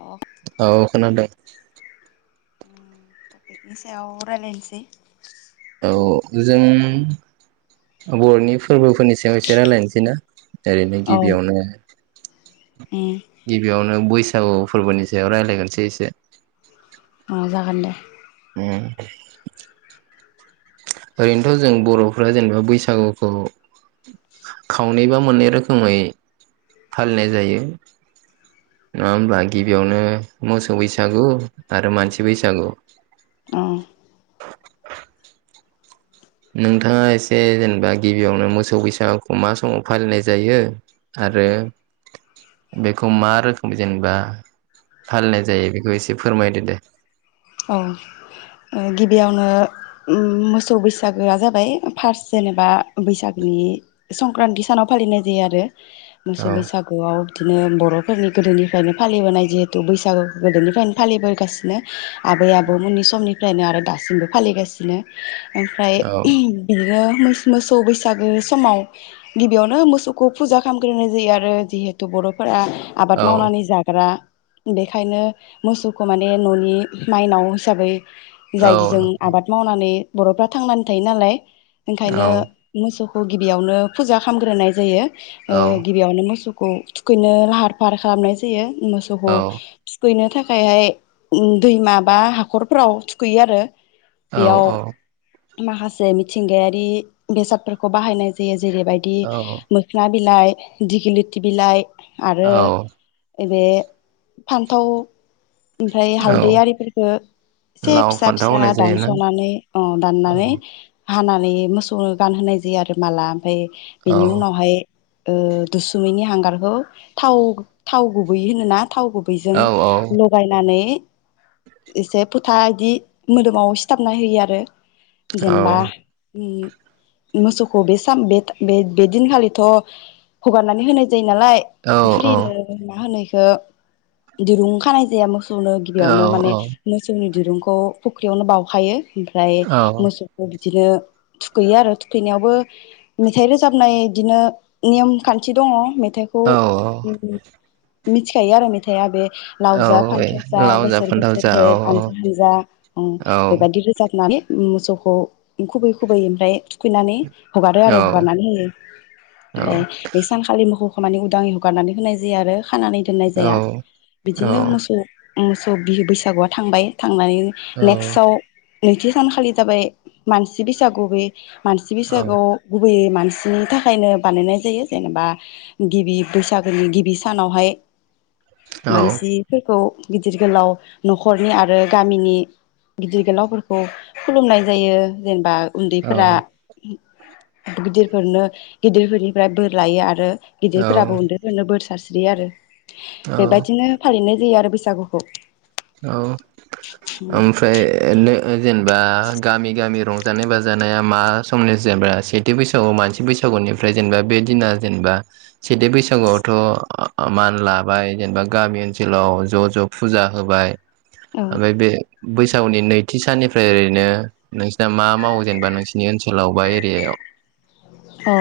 अ औ खोनादों। थफिखनि सायाव रायलायनोसै। औ जों बर'नि फोरबोफोरनि सायाव एसे रायजलायनोसै ना। ओरैनो औ गिबियावनो। गिबियावनो बय बैसागु फोरबोनि सायाव रायज्लायगोनसै एसे। ना जागोन दे। उम। ओरैनोथ' जों बर'फ्रा जेनेबा बैसागुखौ खावनै बा मोननै रोखोमै फालिनाय जायो नङा होमब्ला गिबियावनो मोसौ बैसागु आरो मानसि बैसागु। अ। [inaudible] नोंथाङा एसे जेनेबा गिबियावनो मोसौ बैसागुखौ मा समाव फालिनाय जायो आरो बेखौ मा रोखोम जेनेबा फालिनाय जायो बेखौ एसे फोरमायदो दे। औ ओ गिबियावनो मोसौ बैसागोआ जाबाय फार्स्ट जेनेबा बैसागोनि संक्रान्ति सानाव फालिनाय जायो आरो मोसौ औ बैसागुआव बिदिनो बर'फोरनि गोदोनिफ्रायनो फालिबोनाय जिहेथु बैसागु गोदोनिफ्रायनो फालिबोगासिनो आबै आबौ मोननि समनिफ्रायनो आरो दासिमबो फालिगासिनो। ओमफाय बियो मोस मोसौ बैसागो समाव गिबियावनो मोसौखौ फुजा खालामग्रोनाय जायो आरो जिहेथु बर'फोरा आबाद मावनानै जाग्रा बेखायनो मोसौखौ माने न'नि माइनाव हिसाबै जायदोजों आबाद मावनानै बर'फ्रा थांनानै थायो नालाय ओंखायनो औ-औ-औ-औ-औ-औ-औ-औ-औ-औ मोसौ गिबियावनो फुजा खामग्रोनाय जायो। ओ गिबियावनो मोसु [unintelligible] थुखैनो लाहार फाहार खालामनाय जायो मोसौखौ थुखैनो थाख हाय हाय उ दैमा बा हाखरफ्राव थुखैयो आरो औ बेयाव अ माखासे मिथिंगायारि बेसादफोरखौ बाहायनाय जायो जेरैबायदि मोखना बिलाइ दिगिलिथि बिलाइ आरो [unintelligible] बे फान्थाव ओमफाय हालदै आरिफोरखो एसे लाव फिसा फान्थाव फिसा होनाय जायोना दानसनानै अ [unintelligible] नानै हानानै मोसौनो गानहोनाय जायो आरो माला। ओमफाय बिनि उनावहाय ओ दुसुमैनि हांगारखौ थाव थाव गुबै होनोना थाव गुबैजों लगायनाने एसे फोथा इदि मोदोमाव सिथाबना होयो आरो जेनबा औ-औ-औ-औ-औ-औ-औ-औ-औ-औ-औ उ मोसौखौ बे सान बे बे बेदिनखालिथ हगारनानै होनाय जायो नालाय फ्रिनो मा होनो इ ओ दिरुं खानाय जाया मोसौ खौनो गिबियावनो माने मोसौनि दिरुंखौ फुख्रियावनो बाउखायो ओमफ्राय मोसौखौ बिदिनो थुखैयो आरो थुखैनायावबो मेथाइ रोजाबनाय बिदिनो नेम खान्थि दङ मेथाइखौ मिथिखायो आरो मेथाया बे औ लाव जा फान्थाव जा हे हानजा हानजा ओम बेबायदि रोजाब नानै मोसौखौ खुबै खुबै ओमफ्राय थुखैनानै हगारो आरो हगारनानै होयो ओमफ्राय बे सानखालिनो मोखौ माने उदाङै हगारनानै होनाय जायो आरो खानानै दोननाय जाया बिदिनो मोसौ मोसौ बिहु बैसागु बैसागुआ थांबाय थांनानै औ-औ-औ-औ-औ-औ-औ-औ-औ-औ-औ-औ-औ नेक्सआव नैथि सानखालि जाबाय मानसि बैसागु बे मानसि बैसागुआव गुबैयै मानसिनि थाखायनो बानायनाय जायो जेनेबा गिबि बैसागुनि गिबि सानावहाय मानसिफोरखौ गिदिर गोलाव नखरनि आरो गामिनि गिदिर गोलावफोरखौ खुलुमनाय जायो जेनेबा उन्दैफोरा गिदिरफोरनो गिदिरफोरनिफ्राय बोर लायो आरो गिदिरफोराबो उन्दैफोरनो बोर सास्रियो आरो बेबायदिनो फालिनाय जायो आरो बैसागु बैसागुखौ औ ओमफ्राय जेन जेनेबा गामि गामि रंजानाय बाजानाया मा समनि जेनेबा सेथि बैसागु मानसि बैसागुनिफ्राय जेनेबा बे दिना जेनेबा सेथि बैसागुआवथ मान लाबाय जेनेबा गामि ओनसोलाव ज ज फुजा होबाय औ ओमफ्राय बे बैसागुनि नैथि साननिफ्राय [unintelligible] ओरैनो नोंसिना मा मावो जेनेबा नोंसोरनि ओनसोलाव बा एरियायाव? अ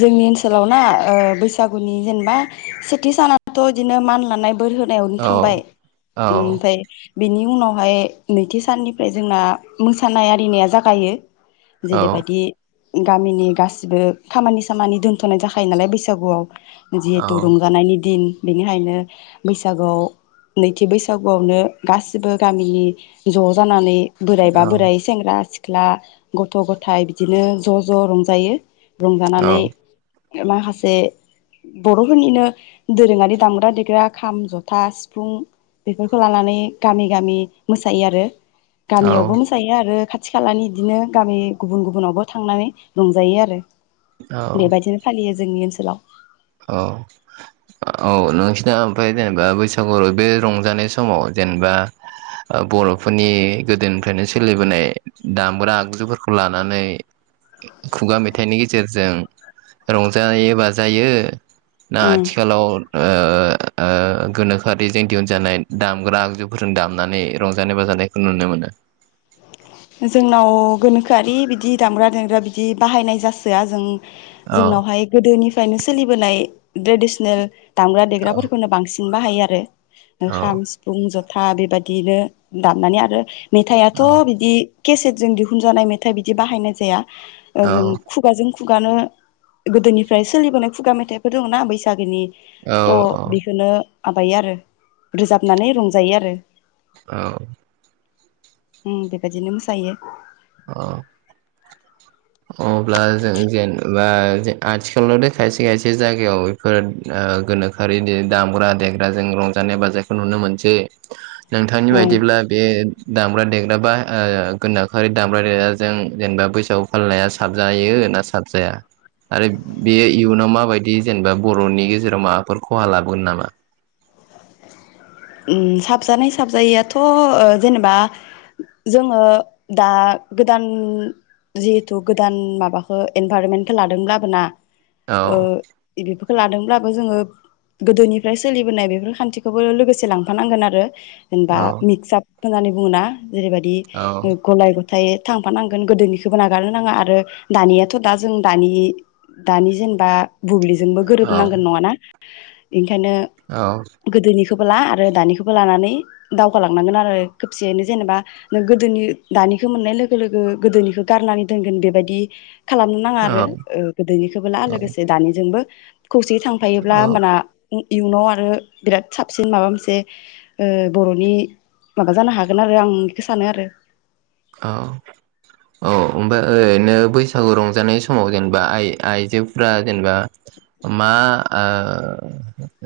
जोंनि ओनसोलाव ना बैसागुनि जेनेबा सेथि सानआथ बिदिनो मान लानाय बोर होनायावनो औ थांबाय औ ओमफ्राय बिनि। उनावहाय नैथि साननिफ्राय जोंना मोसानाय आरिनाया जागायो। औ जेरैबायदि गामिनि गास गासैबो खामानि सामानि दोन्थनाय जाखायो नालाय बैसागुआव जिहेथु औ रंजानायनि दिन बिनिखायनो बैसागुआव नैथि बैसागुआवनो गासिबो गामिनि ज जानानै बोराइबा औ बोराय सेंग्रा सिख्ला सिख्ला गथ गथाया बिदिनो ज ज रंजायो। औ रंजानानै माखासे बरफोरनिनो दोरोङारि दामग्रा देग्रा खाम जथा सिफुं बेफोरखौ लानानै गामि गामि मोसायो आरो औ गामियावबो मोसायो आरो खाथ खाथि खालानि बिदिनो गामि गुबुन गुबुनावबो थांनानै रंजायो आरो [inaudible] औ बेबायदिनो फालियो जोंनि ओनसोल फोरा औ औ नोंसिना ओमफ्राय जेनेबा बैसागु बे रंजानाय समाव जेनेबा ओ बरफोरनि गोदोनिफ्रायनो सोलिबोनाय दामग्रा आगजुफोरखौ लानानै खुगा मेथाइनि गेजेरजों रंजायो बाजायो ना उम आथिखालाव ओ ओ गोनोखोआरिजों दिहुनजानाय दामग्रा आगजुफोरजों दामनानै रंजानाय बाजानायखौ नुनो मोनो। जोंनाव गोनोखोआरि बिदि दामग्रा देग्रा बिदि बाहायनाय जासोआ जों औ जोंनावहाय गोदोनि बायनो सोलिबोनाय डेडिसनेल दामग्रा औ देग्राफोरखौनो बांसिन बाहायो हायो आरो औ खाम सिफुं जथ था बेबादिनो दामनानै आरो मेथाइआथ औ बिदि केसेटजों दिहुनजानाय मेथाइ बिदि बाहायनाय जाया। ओं खुगाजों खुगानो गोदोनिफ्राय सोलिबोनाय खुगा मेथाइफोर दङो ना बैसागोनि औ थ बेखोनो माबायो आरो रोजाबनानै रंजायो आरो औ [inaudible] उम बेबादिनो मोस जायो। अ अब्ला जों जेनेबा जे आथिखालाव दे खायसे खायसे जायगायाव बेफोर ओ गोनोखोआरि दे दामग्रा देग्रा जों रंजानाय बाजानायखो नुनो मोनसे नोंथांनि औ बायदिब्ला बे दाम्रा देग्रा बा ओ गोनाखोआरि दामग्रा देगाजों जेनेबा बैसा फालनाया साबजायो ना साबजाया आरो बेयो इयुनाव माबायदि जेनेबा बरनि गेजेराव माफोर खहा लाबोगोन नामा? उम साबजानाय साबजायैयाथ' ओ जेनेबा जोङो दा गोदान जिहेथु गोदान माबाखो एनभारमेनखो लादों आरो ना औ ओ बेफोरखौ लादों लाबो जोङो गोदोनिफ्राय सोलिबोनाय बेफोर खान्थिखोबो लोगोसे एसे लांफानांगोन आरो जेनबा औ मिक्साप होननानै बुङोना? जेरैबायदि औ गलाय ग थाय थांफानांगोन गोदोनिखौबो नागारनो नाङा आरो दानियाथ दा जों दानि दानि जेनबा बुब्लिजोंबो औ गोरोबनांगोन नङाना? एदि खायनो गोदोनि बो ला आरो दानिखौबो लानानै दावगालांनांगोन आरो खोबसेयैनो जेनेबा नों गोदोनि दानिखौ मोननाय लोगो लोगो गोदोनिखौ गारनानै दोनगोन बेबायदि खालामनो नाङा औ आरो ओ गोदोनिखौबो ला औ लोगोसे दानिजोंबो [inaudible] खौसे थांफायोब्ला औ होमबाना ओ इयुनाव आरो बिराद साब सिन माबा मोनसे ओ बर'नि माबा जानो हागोन आरो आं बेखौ सानो आरो। अ औ ओमफ्राय ओरैनो बैसागु रंजानाय समाव जेनेबा आइ आइजोफ्रा जेनेबा मा आ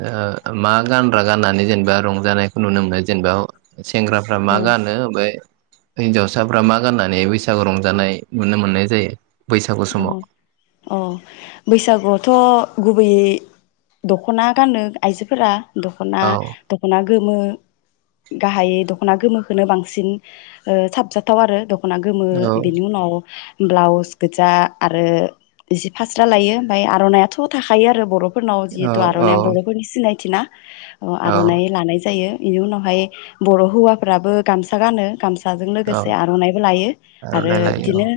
आ मा गानग्रा गाननानै जेनेबा रंजानायखौ नुनो मोनो जेनेबा? सेंग्राफ्रा मा गानो ओमफाय हिनजावसाफ्रा मा गाननानै बैसागु रंजानाय नुनो मोननाय जायो। बैसागु अ समाव अ बैसागु थ' गुबैयै दख'ना गानो आइजोफोरा। दख'ना औ दख'ना गोमो गाहायै दख'ना गोमोखोनो बांसिन ओ साबजाथाव आरो दख ना गोमो औ बिनि उनाव ब्लाउस गोजा आरो जि फास्रा लायो ओमफ्राय आर'नायाथ' थाखायो आरो बर' फोरनाव औ जिहेतु औ आरनिया बर'फोर सिनाय थिना अ औ आर'नाइ लानाय जायो। इनि उनावहाय बर' हौवाफ्राबो गामसा गानो गामसा। जों औ लोगोसे आर'नाइबो लायो आरो आर'नाइ लायो इदिनो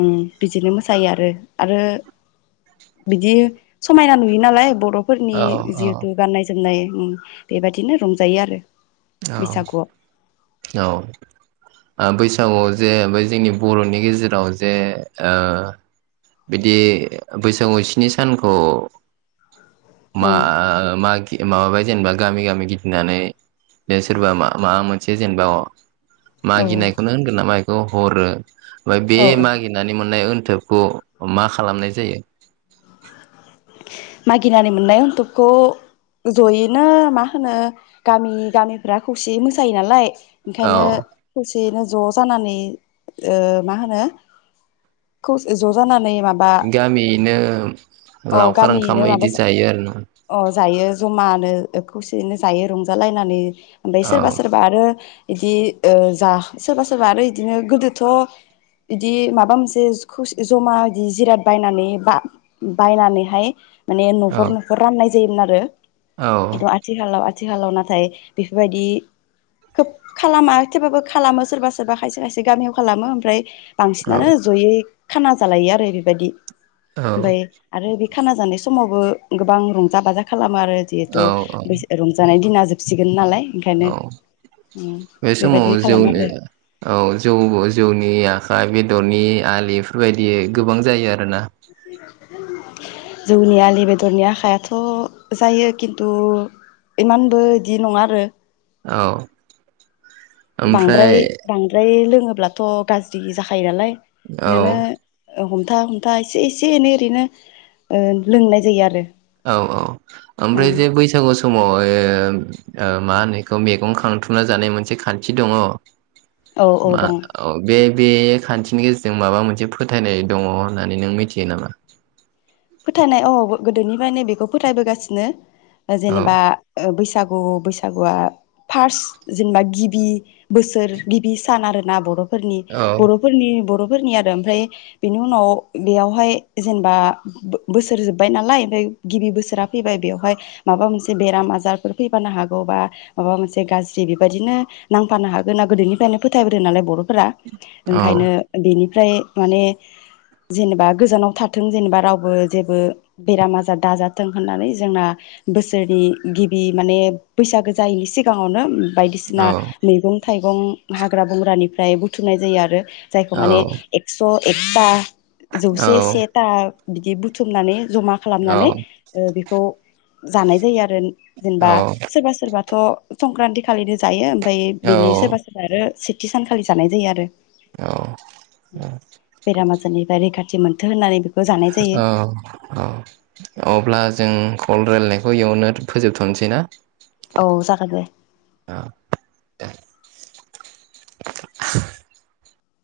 अम बिदिनो मोसायो आरो आरो बिदि समायना नुयो नालाय बर' फोरनि औ औ जिहेथु गाननाय जोमनाय ओम बेबायदिनो रंजायो आरो। औ बैसागुआव औ ओ बै औ जे बै जोंनि बर'नि गेजेराव जे ओ बिदि बैसागु स्नि सानखौ मा औ मा दि माबाबाय जेनेबा गामि-गामि गिदिंनानै बे सोरबा मा-माबा मोनसे जेनबा औ मागिनायखौनो होनगोन नामा औ हरो बे औ मागिनानै मोननाय ओन थोबखौ मा खालामनाय जायो। मागिनानै मोननाय अन्थबखौ जयैनो मा होनो गामि गामिफ्रा खौसेयै मोसायो नालाय ओंखायनो औ खौसे सेनो ज' जानानै ओ मा होनो खौसे ज' जानानै माबा गामियैनो अ लावखार ओंखाम गामियैनो माबा इदि जा जायो आरोना अ जायो। जमानो खौसेयैनो जायो रंजालायनानै ओमफ्राय औ सोरबा सोरबा आरो इदि जा सोरबा सोरबा आरो इदिनो गोदोथ' इदि माबा मोनसे खौसे जमा इदि जिराद बायनानै बा-बायनानै हाय माने औ न'खर-न'खर राननाय जायो मोन आरो। औ एथ आथिखालाव आथिखालाव नाथाय बेफोरबायदि खोब खालामा थेबाबो खालामो सोरबा सोरबा खायसे-खायसे गामियाव खालामो ओमफ्राय औ बांसिनानो जयै खाना जालायो आरो ओरैबायदि ओमफाय आरो बि खाना जानाय समावबो गोबां रंजा बाजा खालाम ओ आरो जेहेतु औ औ औ रंजानाय दिना जोबसिगोन नालाय ओंखायनो औ उम बे समाव बेबायदि खालामो जौनि आरो औ जौ-जौनि आखाइ बेदरनि आलि बेफोरबायदि गोबां जायो आरो ना जौनि आलि बेदरनि आखायाथ' जायो खिन्थु इमानबो इदि नङा आरो औ बांद्राय ओमफ्राय बांद्राय लोग बुङोब्लाथ' गाज्रि जाखायो नालाय औ इनानो हमथा हमथा एसे एसे एनै ओरैनो ओ लोंनाय जायो आरो औ औ ओमफ्राय उम जे बैसागु समावहाय ओ मा होनो बेखौ मैगं खांथुमना जानाय मोनसे खान्थि दङ औ औ मा दं अ बे बे खान्थिनि गेजेरजों माबा मोनसे फोथायनाय दङ होननानै नों मिथियो नामा फोथायनाय औ गोदोनिफ्रायनो बेखौ फोथायबोगासिनो औ जेनेबा बैसागु औ बैसागुआ फार्स्ट जेनेबा गिबि बोसोर गिबि सान आरोना बर'फौरनि नि औ बर'फोरनि बर' फोरनि आरो ओमफ्राय बेनि उनाव बेयावहाय जेनेबा बोसोर जोब्बाय नालाय ओमफ्राय गिबि बोसोरा फैबाय बेवहाय माबा मोनसे बेराम आजारफोर फैफानो हागौ बा माबा मोनसे गाज्रि बेबायदिनो नांफानो हागोन ना गोदोनिफ्रायनो फोथायबोदों नालाय बर' फोरा ओंखायनो औ-औ-औ-औ-औ-औ-औ-औ-औ बेनि ओमफ्राय माने जेनेबा गोजानाव थाथों जेनेबा राव बो जेबो बेराम आजार दाजाथों होननानै जोंना बोसोरनि गिबि माने बैसागो जायैनि सिगाङावनो बायदिसिना मैगं था थाइगं हाग्रा बंग्रानिफ्राय बुथुमनाय जायो आरो। जायखौ माने एक्स' एा [unintelligible] जौसे सेथा बिदि बुथुमनानै जमा खालामनानै ओं बेखौ जानाय जायो आरो। जेन-जेनेबा सोरबा-सोरबा थ' संक्रान्ति खालिनो जायो ओमफ्राय बिनि सोरबा सोरबा आरो सानखालि जानाय जायो आरो। बेेराम बेनिफ्राय रैखाथि मोनथों होननानै जानाय औ औ अब्ला जों रायलायनायखौ इयावनो फोजोबथ'नोसै ना? औ जागोन दे। औ [unintelligible]